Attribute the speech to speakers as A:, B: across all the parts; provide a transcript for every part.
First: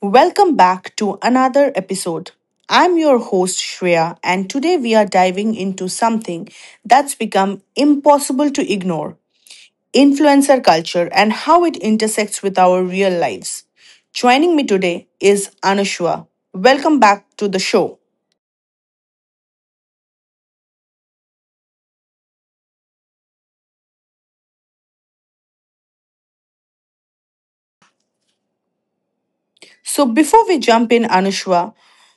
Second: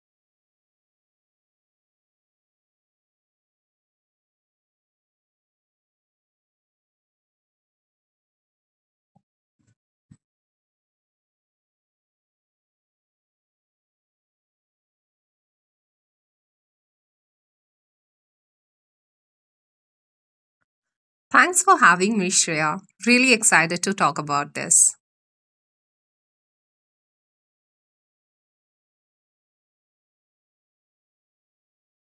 A: Welcome back to another episode. I'm your host Shreya, and today we are diving into something that's become impossible to ignore, influencer culture and how it intersects with our real lives. Joining me today is Anushwa. Welcome back to the show.
B: Thanks for having me, Shreya. Really excited to talk about this.
A: So, before we jump in, Anushwa,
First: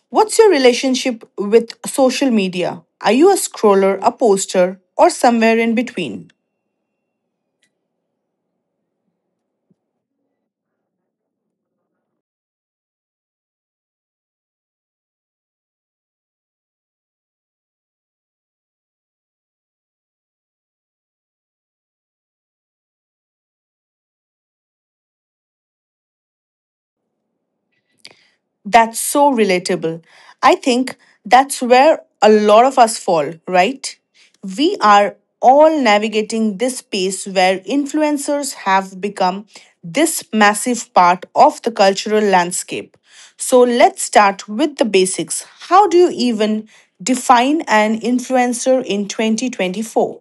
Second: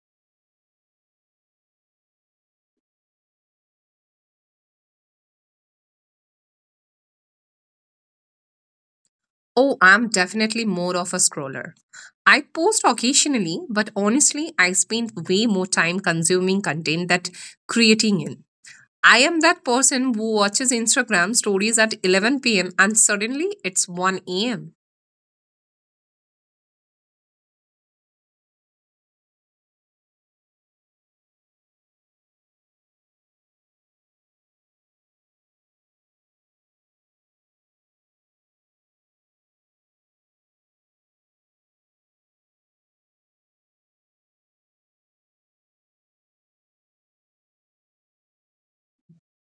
A: what's your relationship with social media? Are you a scroller, a poster, or somewhere in between?
B: Oh, I'm definitely more of a scroller. I post occasionally, but honestly, I spend way more time consuming content than creating it. I am that person who watches Instagram stories at 11 p.m. and suddenly it's 1 am.
A: That's so relatable. I think that's where a lot of us fall, right? We are all navigating this space where influencers have become this massive part of the cultural landscape. So let's start with the basics. How do you even define an influencer in 2024?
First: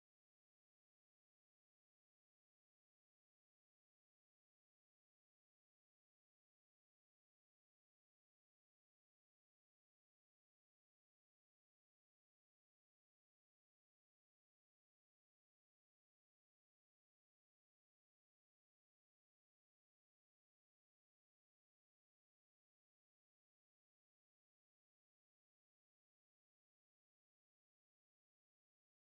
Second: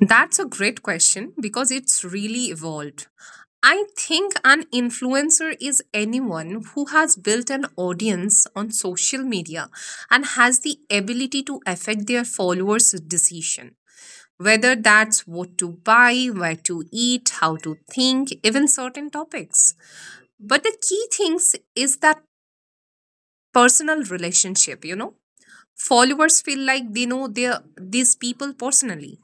B: That's a great question because it's really evolved. I think an influencer is anyone who has built an audience on social media and has the ability to affect their followers' decision. Whether that's what to buy, where to eat, how to think, even certain topics. But the key things is that personal relationship, you know? Followers feel like they know their these people personally.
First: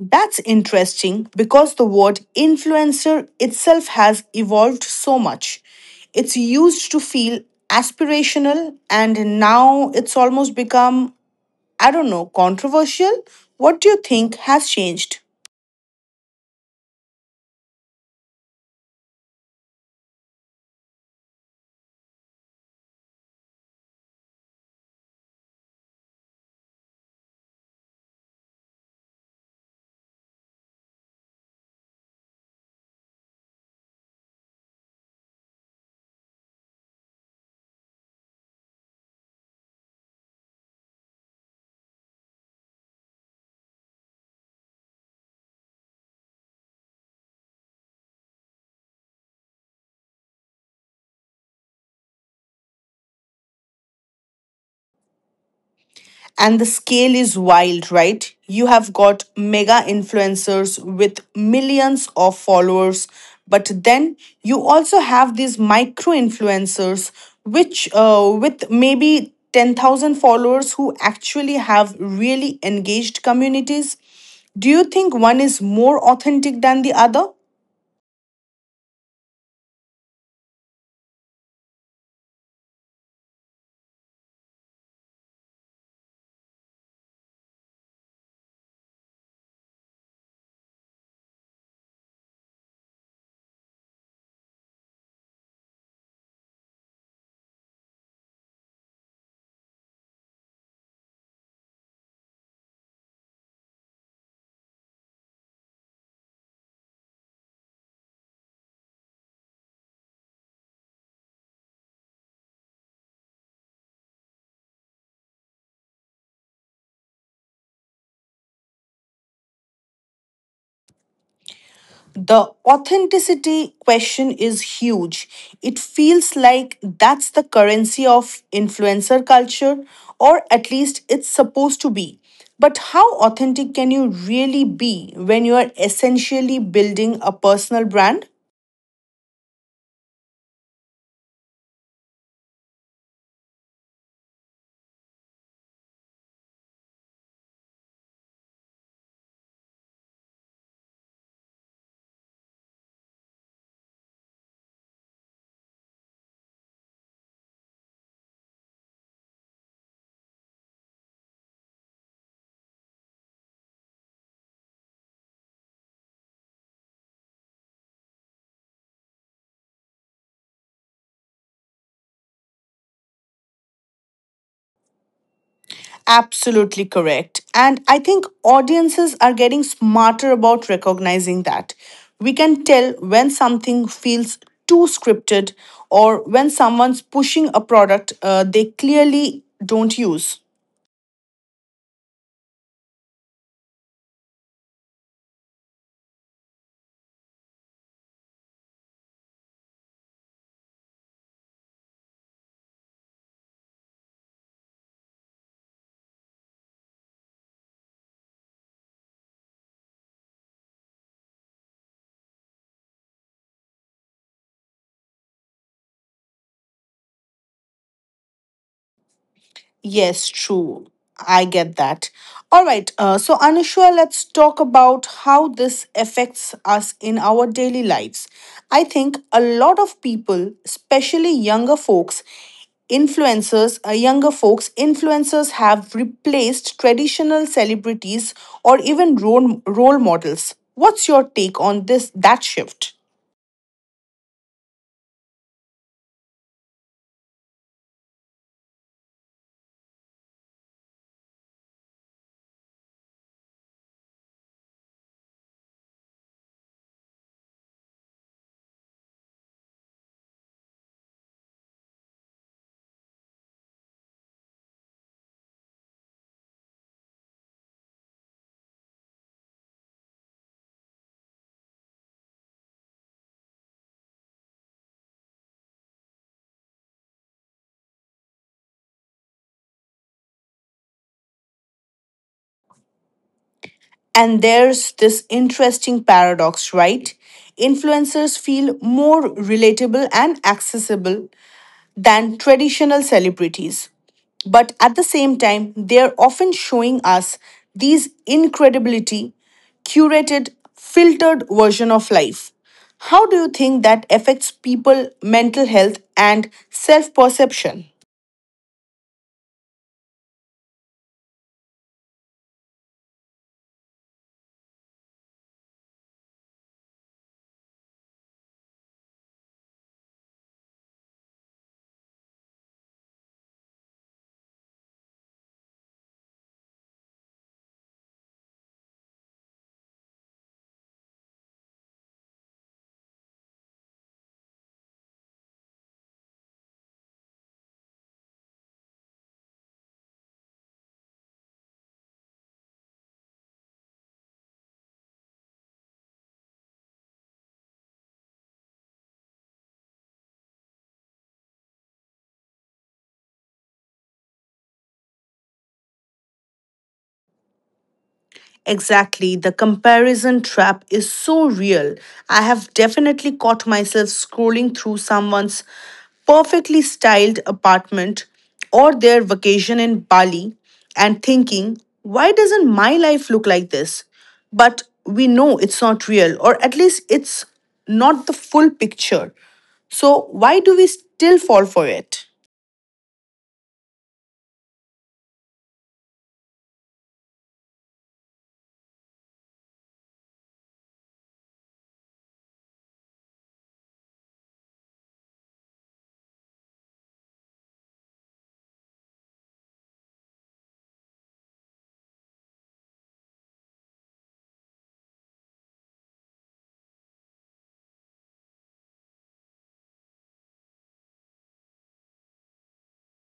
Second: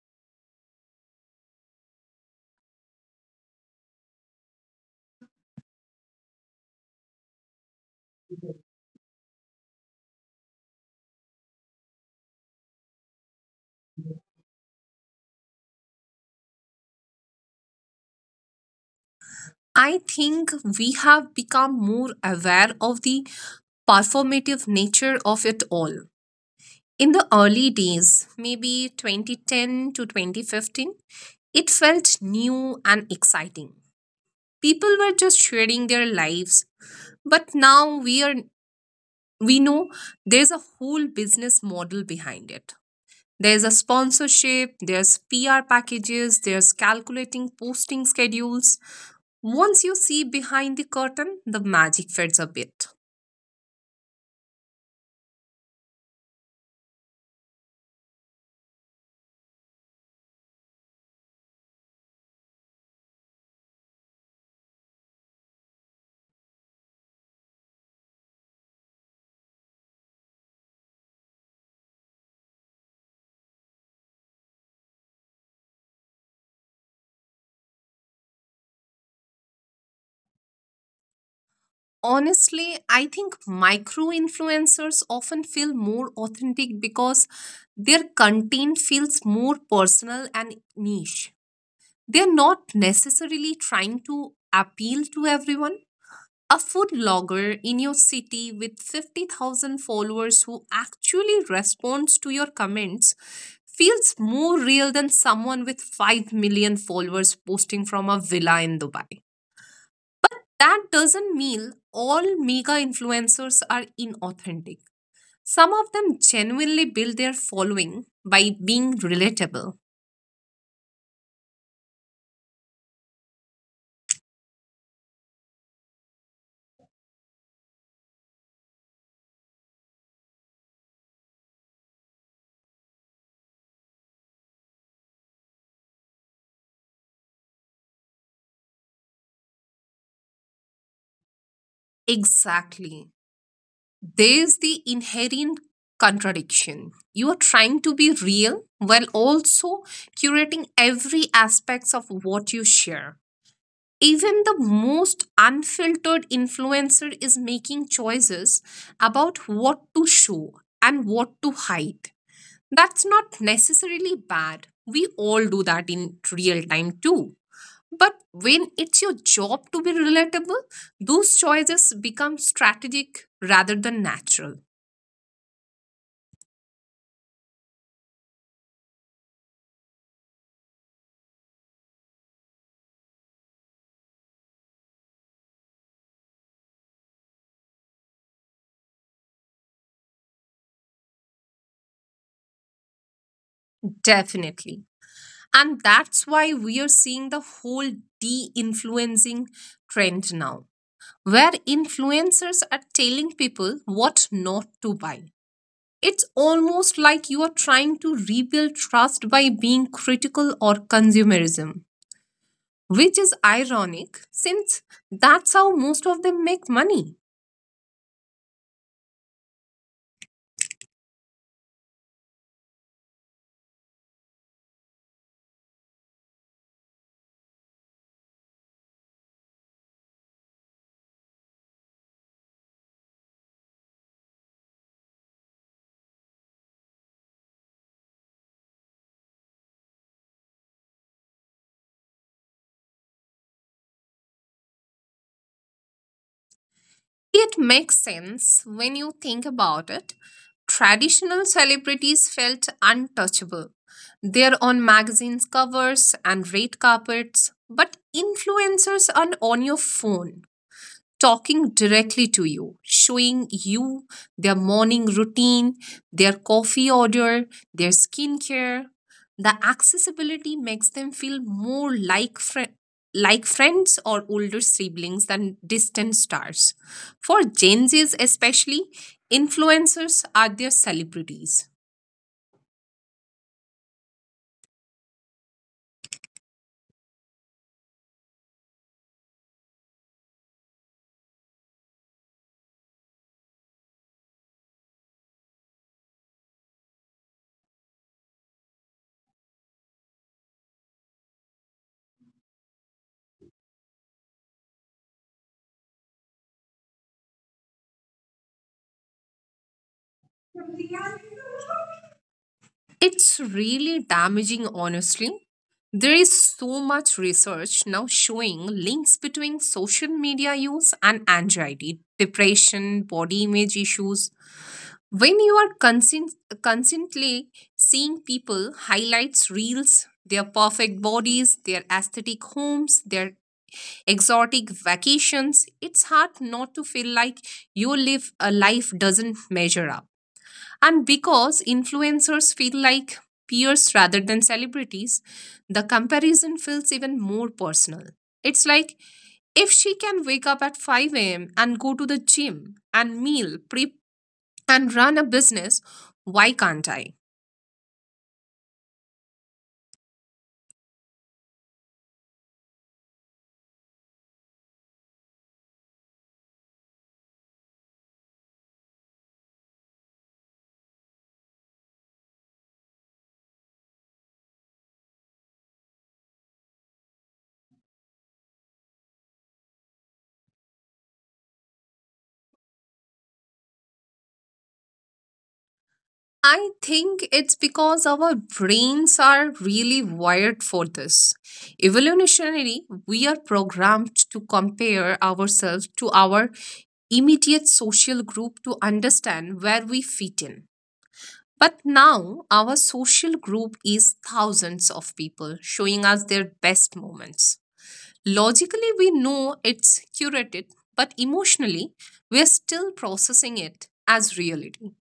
A: That's interesting because the word influencer itself has evolved so much. It's used to feel aspirational and now it's almost become, I don't know, controversial. What do you think has changed?
B: I think we have become more aware of the performative nature of it all. In the early days, maybe 2010 to 2015, it felt new and exciting. People were just sharing their lives, but now we know there's a whole business model behind it. There's a sponsorship, there's PR packages, there's calculating posting schedules. Once you see behind the curtain, the magic fades a bit.
A: And the scale is wild, right? You have got mega influencers with millions of followers, but then you also have these micro influencers, which with maybe 10,000 followers who actually have really engaged communities. Do you think one is more authentic than the other?
B: Honestly, I think micro influencers often feel more authentic because their content feels more personal and niche. They're not necessarily trying to appeal to everyone. A food blogger in your city with 50,000 followers who actually responds to your comments feels more real than someone with 5 million followers posting from a villa in Dubai. That doesn't mean all mega influencers are inauthentic. Some of them genuinely build their following by being relatable.
A: The authenticity question is huge. It feels like that's the currency of influencer culture, or at least it's supposed to be. But how authentic can you really be when you are essentially building a personal brand?
B: Exactly. There's the inherent contradiction. You are trying to be real while also curating every aspects of what you share. Even the most unfiltered influencer is making choices about what to show and what to hide. That's not necessarily bad, we all do that in real time too. But when it's your job to be relatable, those choices become strategic rather than natural.
A: Absolutely correct. And I think audiences are getting smarter about recognizing that. We can tell when something feels too scripted or when someone's pushing a product they clearly don't use.
B: Definitely. And that's why we are seeing the whole de influencing trend now, where influencers are telling people what not to buy. It's almost like you are trying to rebuild trust by being critical or consumerism, which is ironic since that's how most of them make money.
A: Yes, true. I get that. All right. So, Anusha, let's talk about how this affects us in our daily lives. I think a lot of people, especially younger folks, influencers have replaced traditional celebrities or even role models. What's your take on this that shift?
B: It makes sense when you think about it. Traditional celebrities felt untouchable. They're on magazines covers and red carpets, but influencers are on your phone talking directly to you, showing you their morning routine, their coffee order, their skincare. The accessibility makes them feel more like like friends or older siblings than distant stars. For Gen Zs especially, influencers are their celebrities.
A: And there's this interesting paradox, right? Influencers feel more relatable and accessible than traditional celebrities. But at the same time, they're often showing us these incredibility, curated, filtered version of life. How do you think that affects people mental health and self-perception?
B: It's really damaging, honestly. There is so much research now showing links between social media use and anxiety, depression, body image issues. When you are constantly seeing people highlights reels, their perfect bodies, their aesthetic homes, their exotic vacations, it's hard not to feel like your live a life doesn't measure up. And because influencers feel like peers rather than celebrities, the comparison feels even more personal. It's like, if she can wake up at 5 a.m. and go to the gym and meal prep and run a business, why can't I?
A: Exactly. The comparison trap is so real. I have definitely caught myself scrolling through someone's perfectly styled apartment or their vacation in Bali and thinking, why doesn't my life look like this? But we know it's not real, or at least it's not the full picture. So, why do we still fall for it?
B: I think it's because our brains are really wired for this. Evolutionary, we are programmed to compare ourselves to our immediate social group to understand where we fit in. But now our social group is thousands of people showing us their best moments. Logically, we know it's curated, but emotionally, we are still processing it as reality.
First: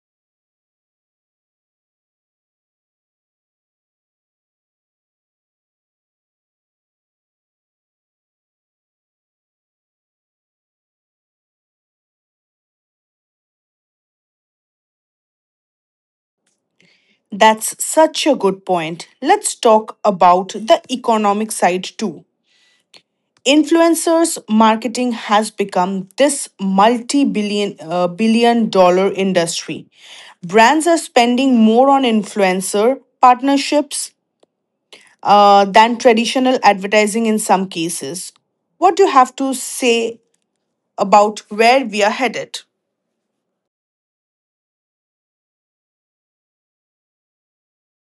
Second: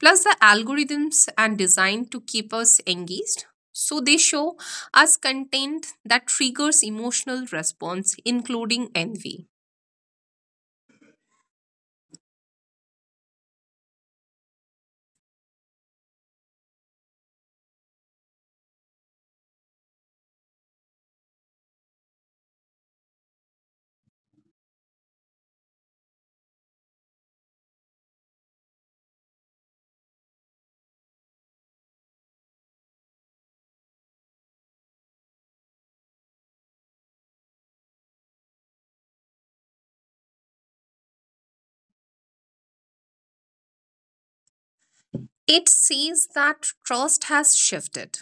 B: Plus, the algorithms are designed to keep us engaged. So, they show us content that triggers emotional response, including envy.
A: That's such a good point. Let's talk about the economic side too. Influencers marketing has become this multi-billion billion-dollar industry. Brands are spending more on influencer partnerships than traditional advertising in some cases. What do you have to say about where we are headed?
B: It says that trust has shifted.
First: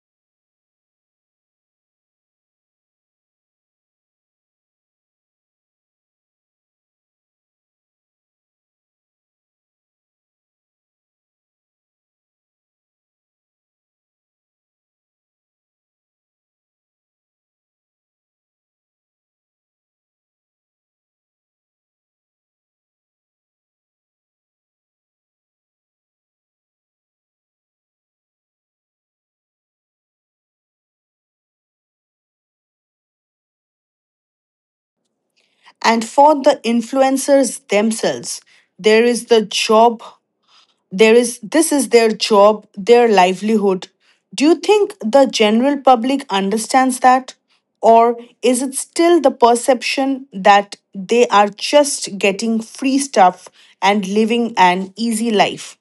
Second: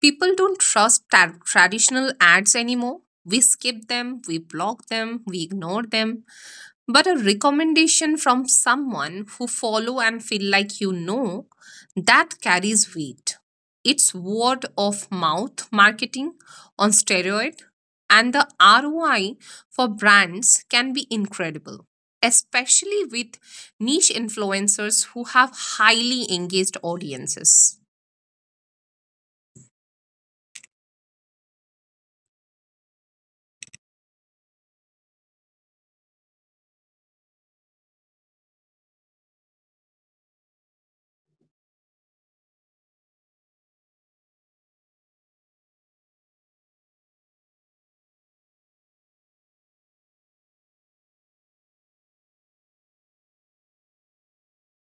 B: People don't trust traditional ads anymore. We skip them, we block them, we ignore them. But a recommendation from someone who follow and feel like you know, that carries weight. It's word of mouth marketing on steroid. And the ROI for brands can be incredible, especially with niche influencers who have highly engaged audiences.
A: And for the influencers themselves, there is the job there is this is their job, their livelihood. Do you think the general public understands that, or is it still the perception that they are just getting free stuff and living an easy life?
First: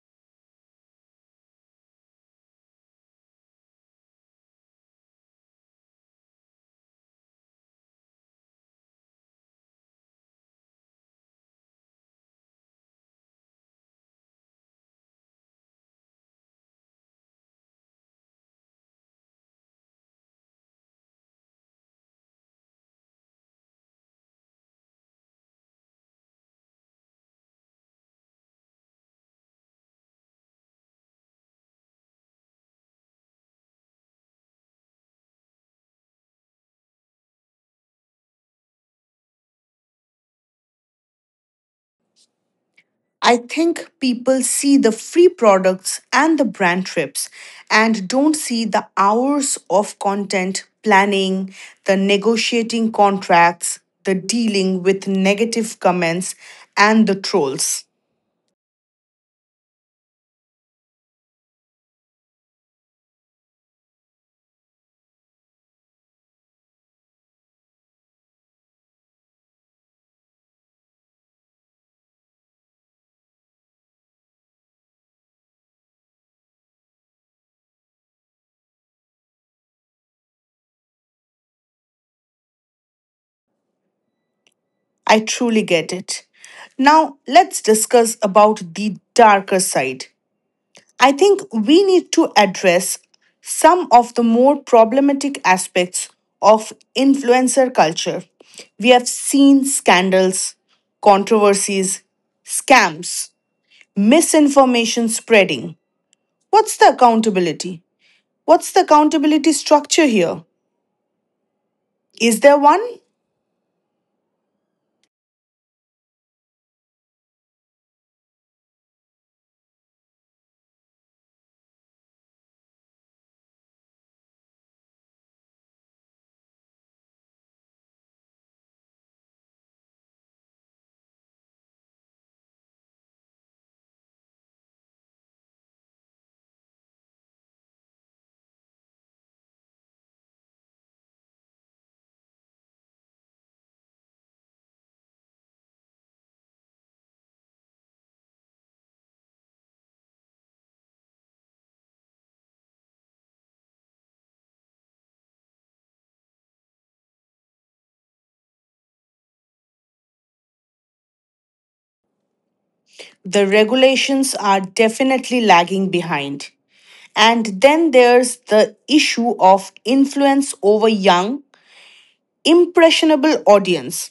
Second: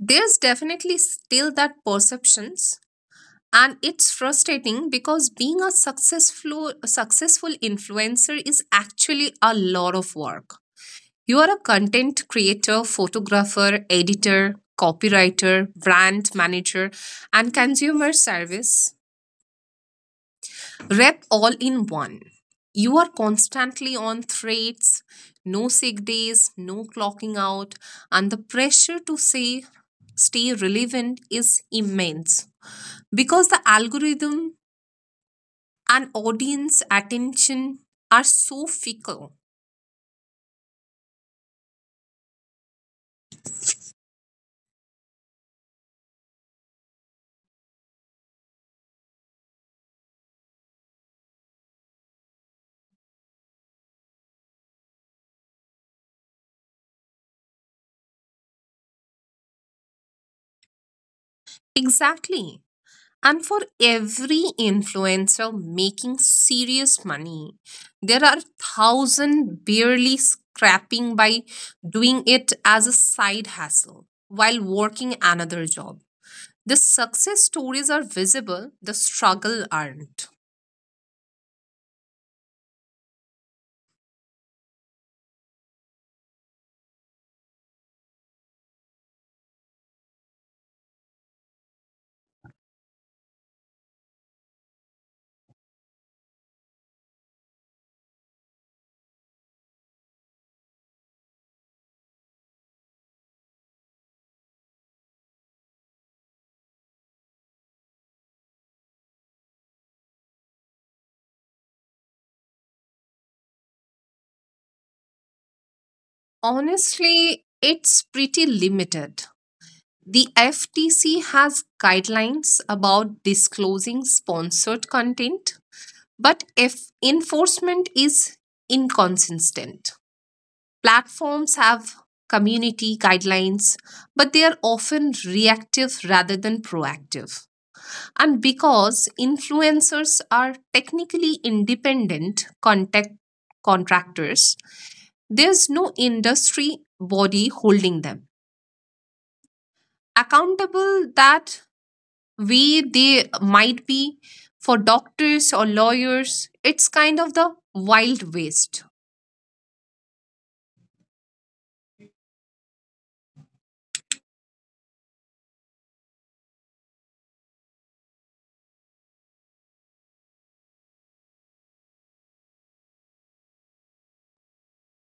B: There's definitely still that perceptions, and it's frustrating because being a successful influencer is actually a lot of work. You are a content creator, photographer, editor, copywriter, brand manager and consumer service rep all in one. You are constantly on threats, no sick days, no clocking out, and the pressure to say stay relevant is immense because the algorithm and audience attention are so fickle.
A: I think people see the free products and the brand trips and don't see the hours of content planning, the negotiating contracts, the dealing with negative comments, and the trolls.
B: Exactly. And for every influencer making serious money, there are thousand barely scrapping by doing it as a side hustle while working another job. The success stories are visible, the struggle aren't.
A: I truly get it. Now, let's discuss about the darker side. I think we need to address some of the more problematic aspects of influencer culture. We have seen scandals, controversies, scams, misinformation spreading. What's the accountability? What's the accountability structure here? Is there one?
B: Honestly, it's pretty limited. The FTC has guidelines about disclosing sponsored content, but if enforcement is inconsistent. Platforms have community guidelines, but they are often reactive rather than proactive. And because influencers are technically independent contact contractors, there's no industry body holding them accountable that way they might be for doctors or lawyers. It's kind of the wild west.
A: The regulations are definitely lagging behind. And then there's the issue of influence over young, impressionable audience.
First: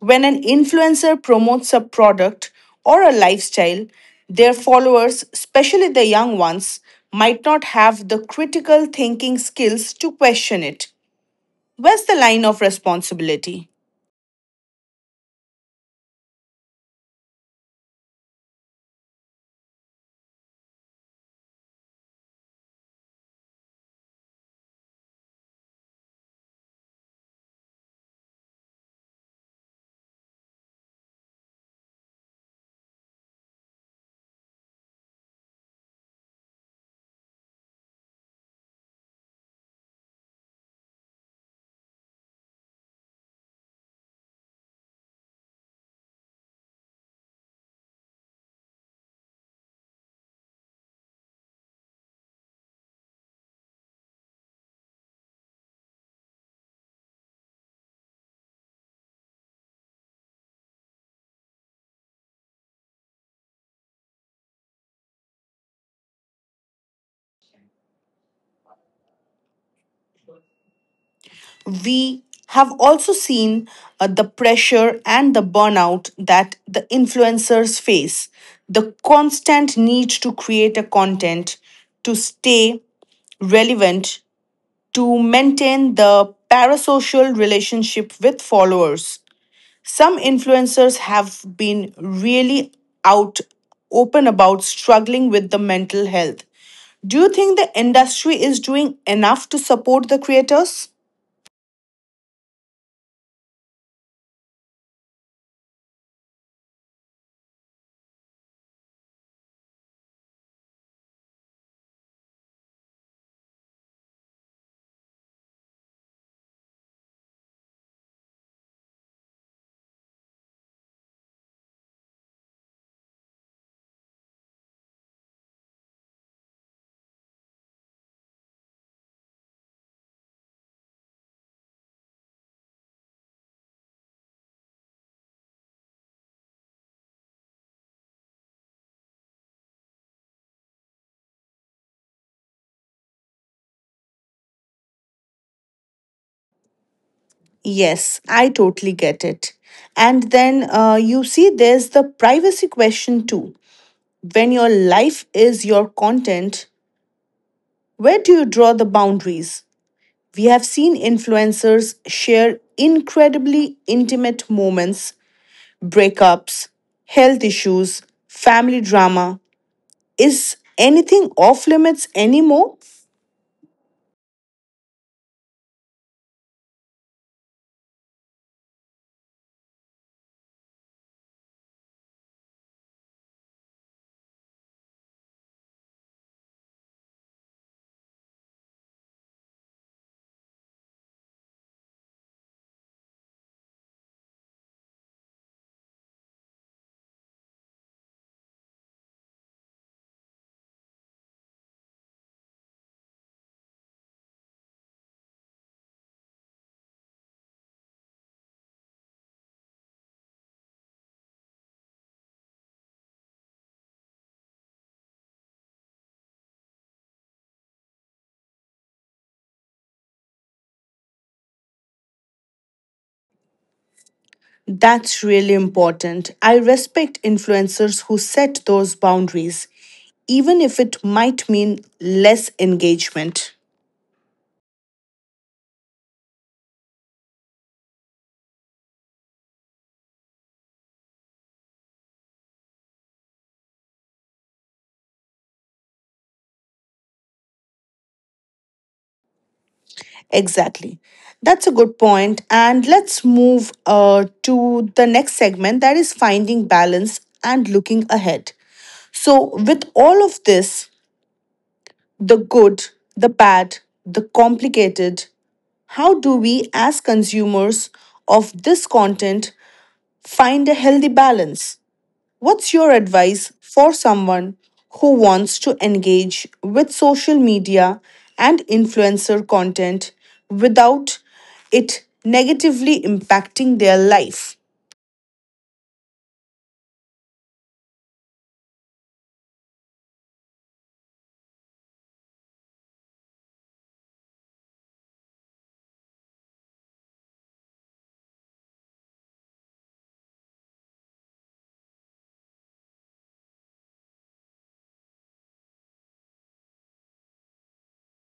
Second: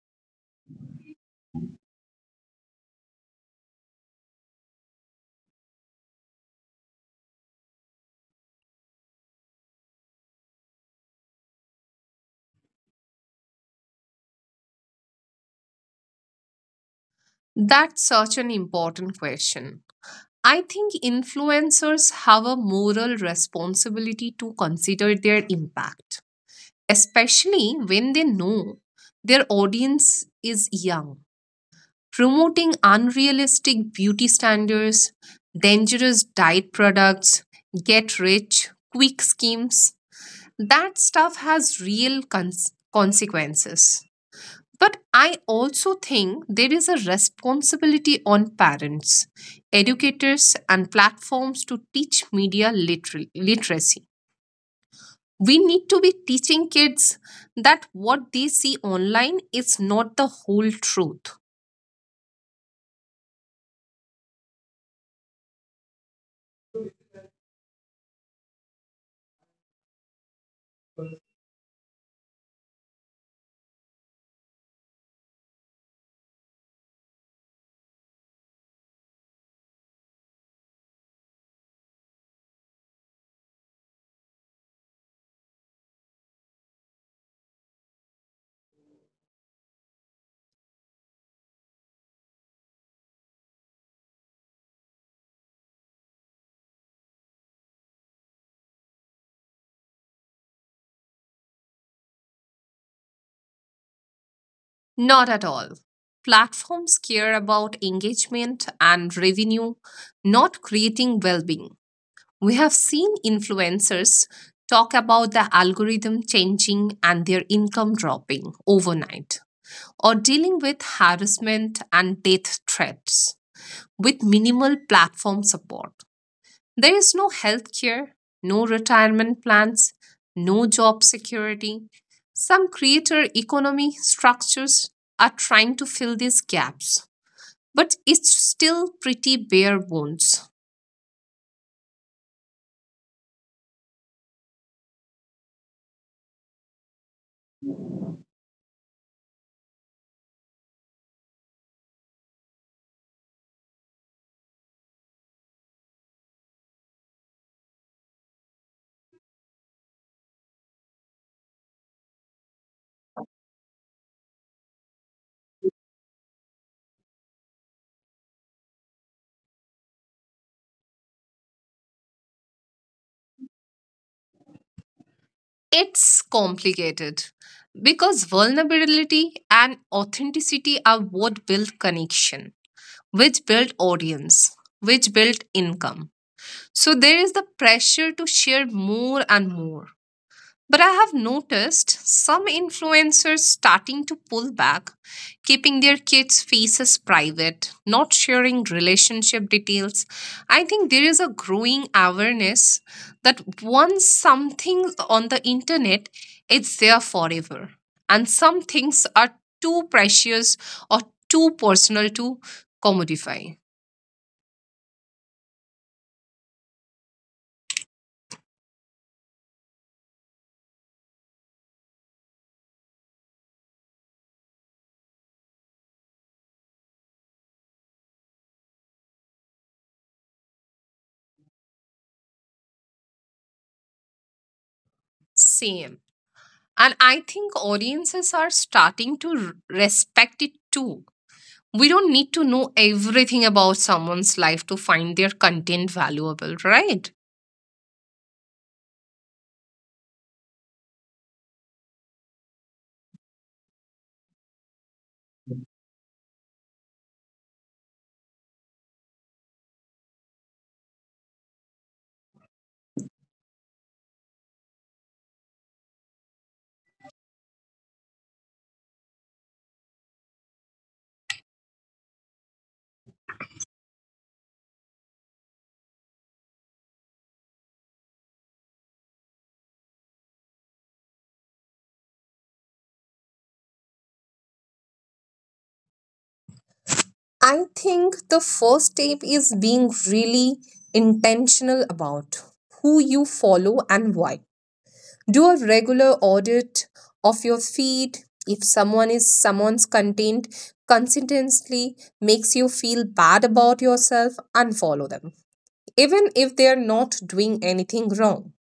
A: When an influencer promotes a product or a lifestyle, their followers, especially the young ones, might not have the critical thinking skills to question it. Where's the line of responsibility?
B: That's such an important question. I think influencers have a moral responsibility to consider their impact, especially when they know their audience is young. Promoting unrealistic beauty standards, dangerous diet products, get rich quick schemes, that stuff has real consequences. But I also think there is a responsibility on parents, educators, and platforms to teach media literacy. We need to be teaching kids that what they see online is not the whole truth.
A: We have also seen the pressure and the burnout that the influencers face, the constant need to create a content, to stay relevant, to maintain the parasocial relationship with followers. Some influencers have been really out open about struggling with the mental health. Do you think the industry is doing enough to support the creators?
B: Not at all. Platforms care about engagement and revenue, not creating well being. We have seen influencers talk about the algorithm changing and their income dropping overnight, or dealing with harassment and death threats with minimal platform support. There is no healthcare, no retirement plans, no job security. Some creator economy structures are trying to fill these gaps, but it's still pretty bare bones.
A: Yes, I totally get it. And then you see, there's the privacy question too. When your life is your content, where do you draw the boundaries? We have seen influencers share incredibly intimate moments, breakups, health issues, family drama. Is anything off limits anymore?
B: It's complicated because vulnerability and authenticity are what build connection, which build audience, which build income. So there is the pressure to share more and more. But I have noticed some influencers starting to pull back, keeping their kids' faces private, not sharing relationship details. I think there is a growing awareness that once something on the internet, it's there forever. And some things are too precious or too personal to commodify.
A: That's really important. I respect influencers who set those boundaries, even if it might mean less engagement.
B: Same. And I think audiences are starting to respect it too. We don't need to know everything about someone's life to find their content valuable, right?
A: Exactly. That's a good point. And let's move to the next segment, that is finding balance and looking ahead. So, with all of this, the good, the bad, the complicated, how do we as consumers of this content find a healthy balance? What's your advice for someone who wants to engage with social media and influencer content without it negatively impacting their life?
B: I think the first step is being really intentional about who you follow and why. Do a regular audit of your feed. If someone's content consistently makes you feel bad about yourself, unfollow them even if they are not doing anything wrong.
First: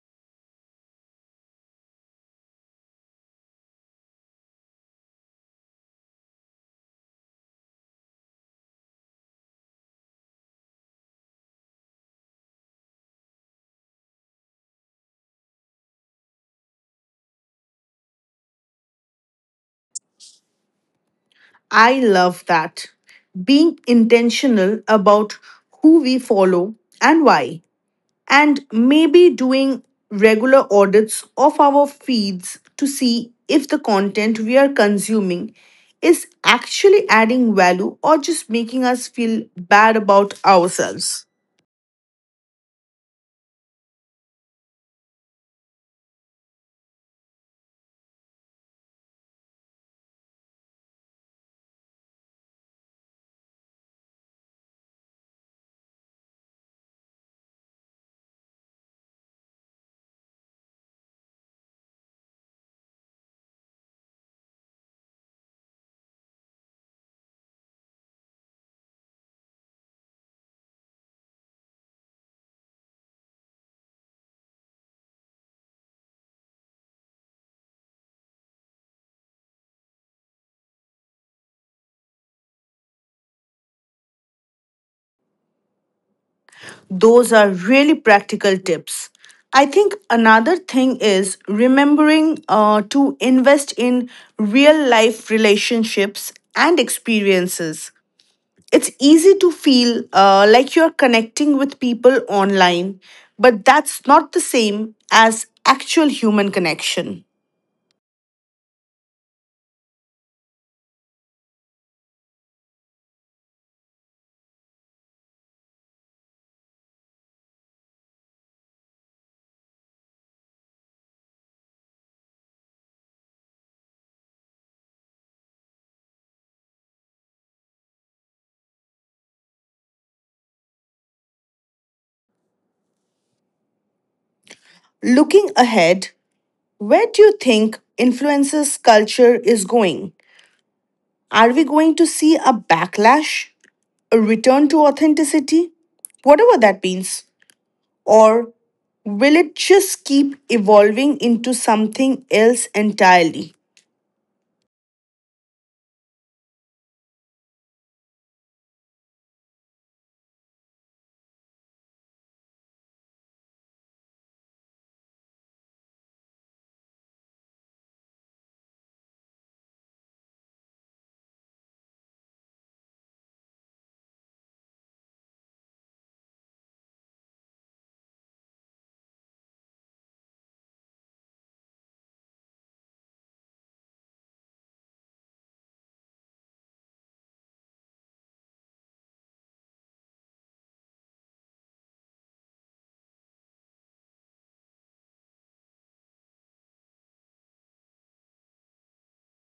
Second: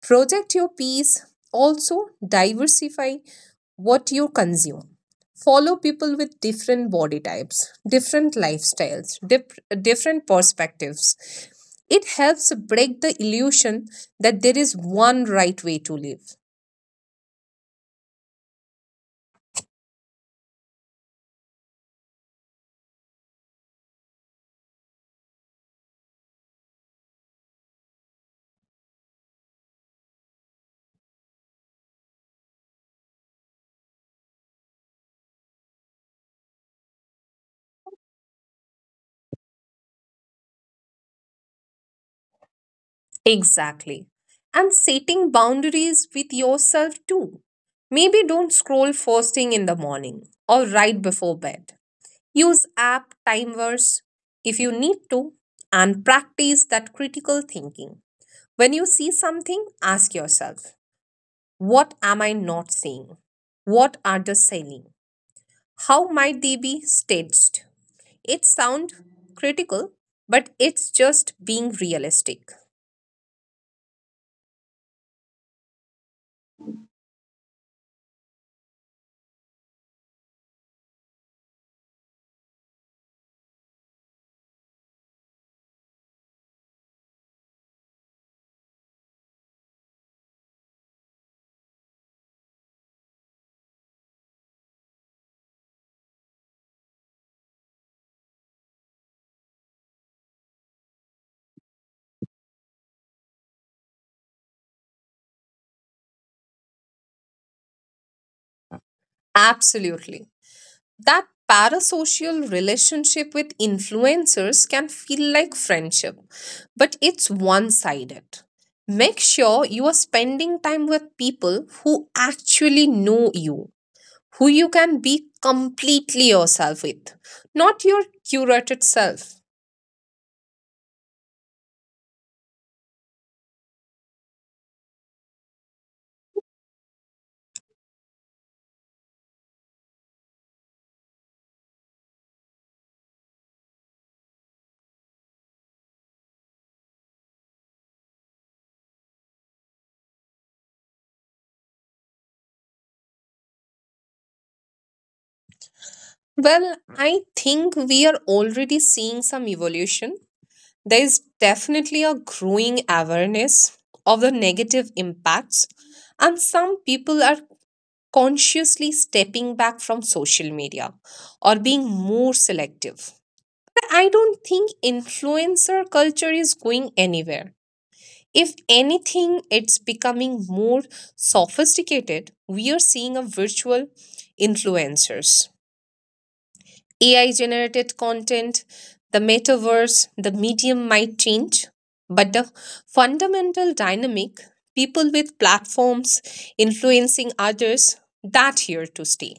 B: Project your peace, also diversify what you consume. Follow people with different body types, different lifestyles, different perspectives. It helps break the illusion that there is one right way to live.
A: I love that. Being intentional about who we follow and why, and maybe doing regular audits of our feeds to see if the content we are consuming is actually adding value or just making us feel bad about ourselves.
B: Exactly. And setting boundaries with yourself too. Maybe don't scroll first thing in the morning or right before bed. Use app timers if you need to, and practice that critical thinking. When you see something, ask yourself, what am I not seeing? What are they selling? How might they be staged? It sounds critical, but it's just being realistic.
A: Those are really practical tips. I think another thing is remembering to invest in real life relationships and experiences. It's easy to feel like you're connecting with people online, but that's not the same as actual human connection.
B: Absolutely. That parasocial relationship with influencers can feel like friendship, but it's one sided. Make sure you are spending time with people who actually know you, who you can be completely yourself with, not your curated self.
A: Looking ahead, where do you think influencers culture is going? Are we going to see a backlash, a return to authenticity, whatever that means? Or will it just keep evolving into something else entirely?
B: Well, I think we are already seeing some evolution. There is definitely a growing awareness of the negative impacts and some people are consciously stepping back from social media or being more selective. I don't think influencer culture is going anywhere. If anything, it's becoming more sophisticated. We are seeing a virtual influencers. AI generated content, the metaverse, the medium might change, but the fundamental dynamic, people with platforms influencing others, that here to stay.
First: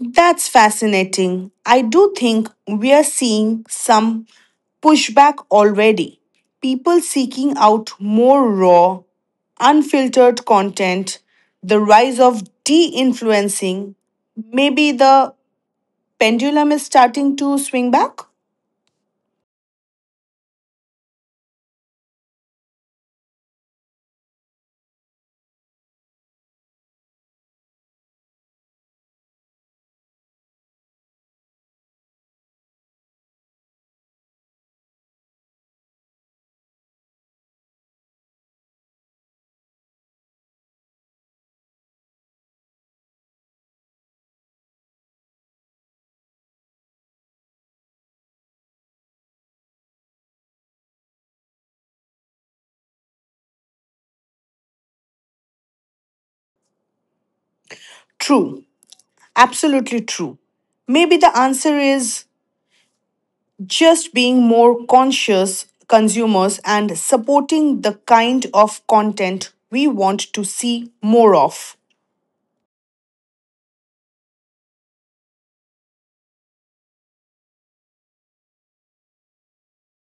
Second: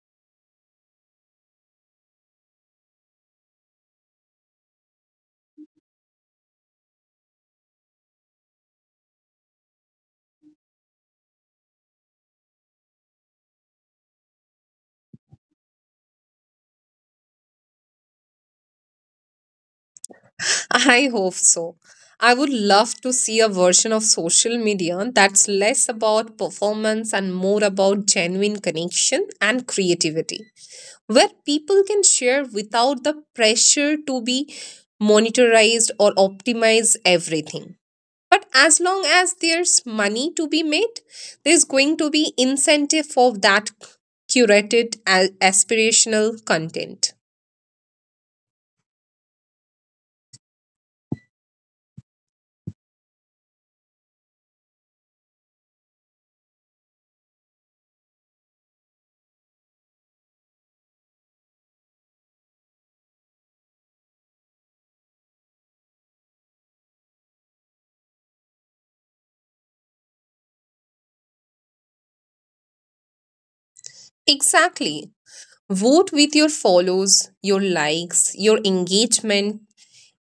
A: That's fascinating. I do think we're seeing some pushback already. People seeking out more raw, unfiltered content, the rise of de influencing, maybe the pendulum is starting to swing back?
B: I hope so. I would love to see a version of social media that's less about performance and more about genuine connection and creativity, where people can share without the pressure to be monetized or optimize everything. But as long as there's money to be made, there's going to be incentive for that curated aspirational content.
A: True, absolutely true. Maybe the answer is just being more conscious consumers and supporting the kind of content we want to see more of.
B: Exactly. Vote with your follows, your likes, your engagement.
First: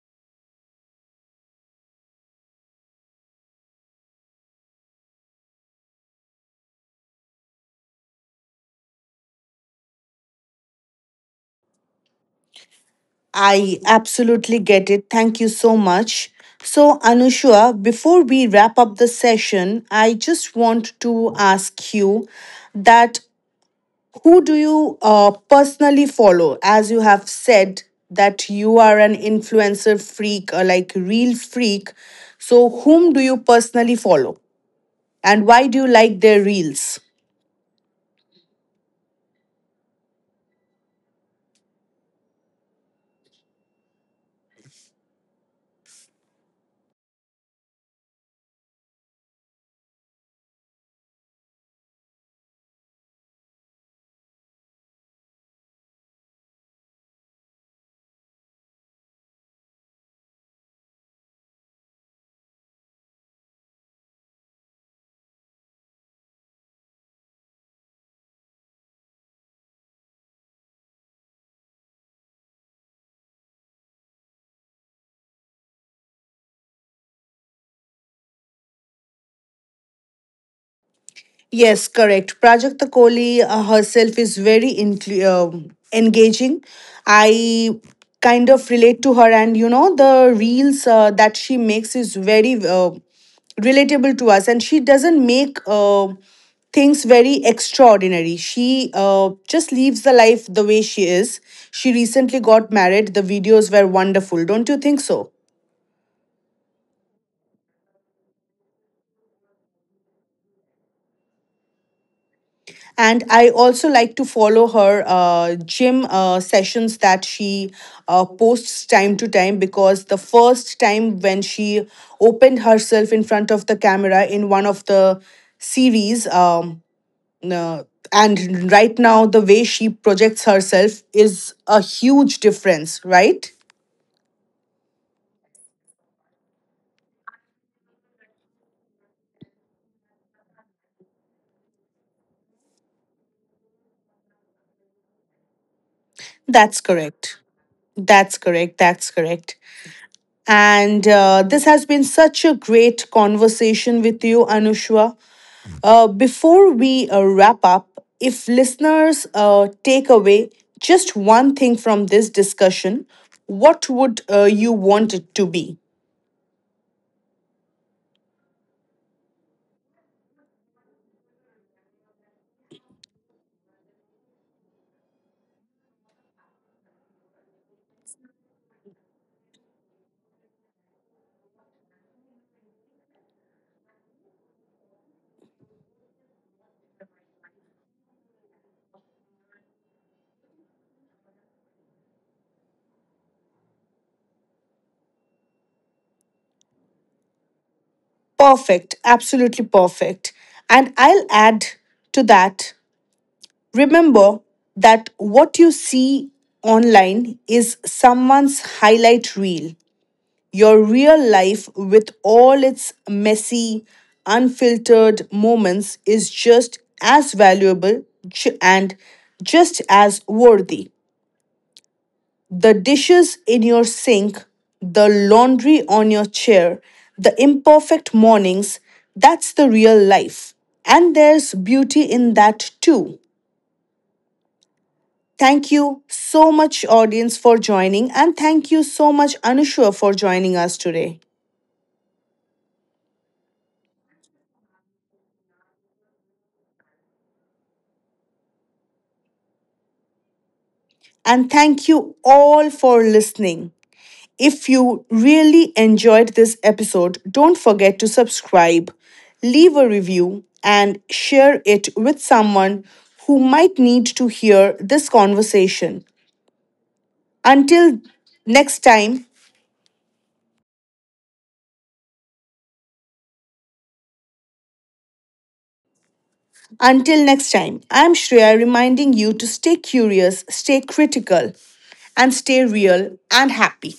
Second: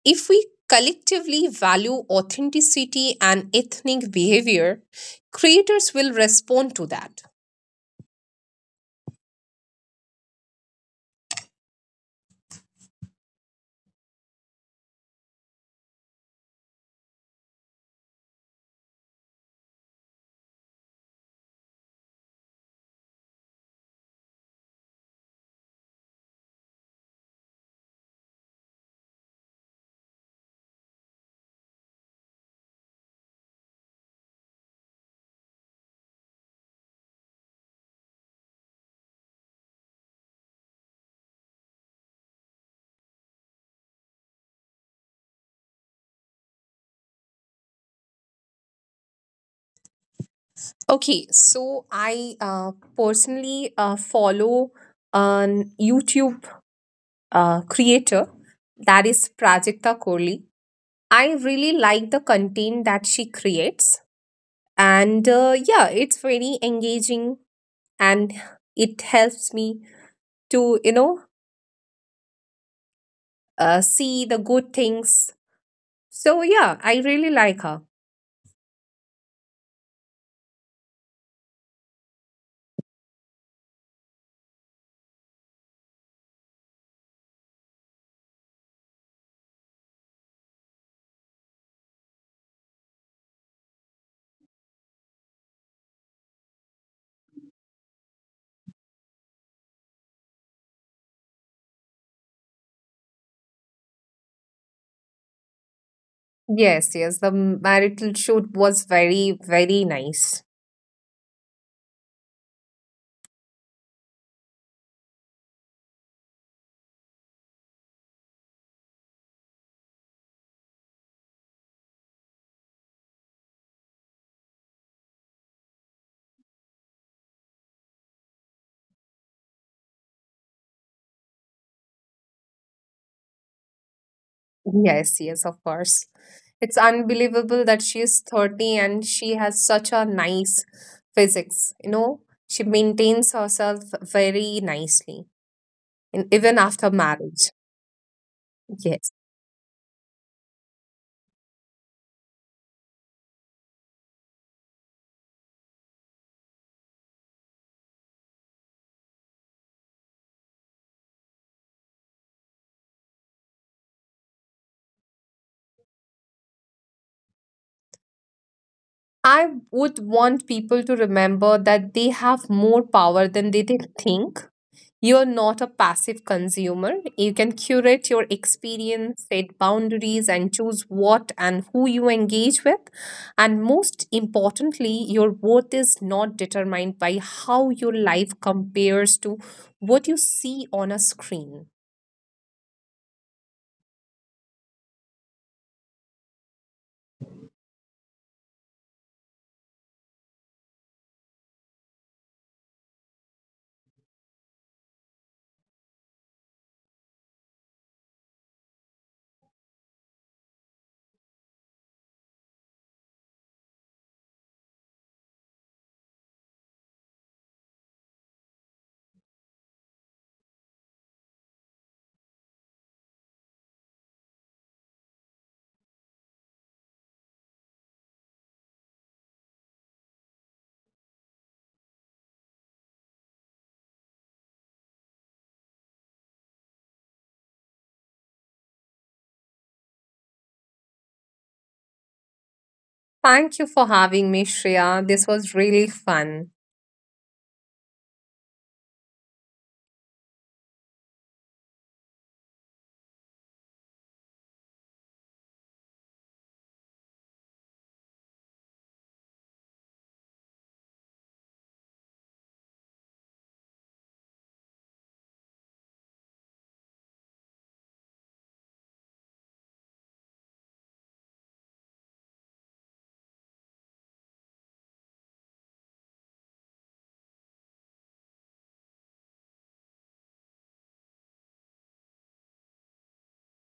B: If we collectively value authenticity and ethnic behavior, creators will respond to that.
A: I absolutely get it. Thank you so much. So, Anushua, before we wrap up the session, I just want to ask you that who do you personally follow? As you have said that you are an influencer freak, or like real freak. So, whom do you personally follow? And why do you like their reels?
B: Okay, so I personally follow an YouTube creator, that is Prajakta Kohli. I really like the content that she creates, and yeah, it's very engaging and it helps me to see the good things. So yeah, I really like her.
A: Yes, correct. Prajakta Kohli herself is very engaging. I kind of relate to her, and you know, the reels that she makes is very relatable to us, and she doesn't make. Things very extraordinary. She just lives the life the way she is. She recently got married. The videos were wonderful. Don't you think so?
B: Yes, yes, the marital shoot was very very nice.
A: And I also like to follow her gym sessions that she posts time to time, because the first time when she opened herself in front of the camera in one of the series, uh, and right now the way she projects herself is a huge difference, right?
B: Yes, yes, of course. It's unbelievable that she is 30 and she has such a nice physics, you know. She maintains herself very nicely, and even
A: That's
B: after
A: correct.
B: marriage.
A: That's
B: Yes.
A: correct. And this has been such a great conversation with you, Anushwa. Before we wrap up, if listeners take away just one thing from this discussion, what would you want it to be?
B: I would want people to remember that they have more power than they think. You're not a passive consumer. You can curate your experience, set boundaries, and choose what and who you engage with. And most importantly, your worth is not determined by how your life compares to what you see on a screen.
A: Perfect, absolutely perfect. And I'll add to that, remember that what you see online is someone's highlight reel. Your real life with all its messy, unfiltered moments is just as valuable and just as worthy. The dishes in your sink, the laundry on your chair, the imperfect mornings, that's the real life. And there's beauty in that too. Thank you so much, audience, for joining, and thank you so much, Anushua, for joining us today.
B: Thank you for having me, Shreya. This was really fun.
A: And thank you all for listening. If you really enjoyed this episode, don't forget to subscribe, leave a review, and share it with someone who might need to hear this conversation. Until next time, until next time, I'm Shreya reminding you to stay curious, stay critical, and stay real and happy.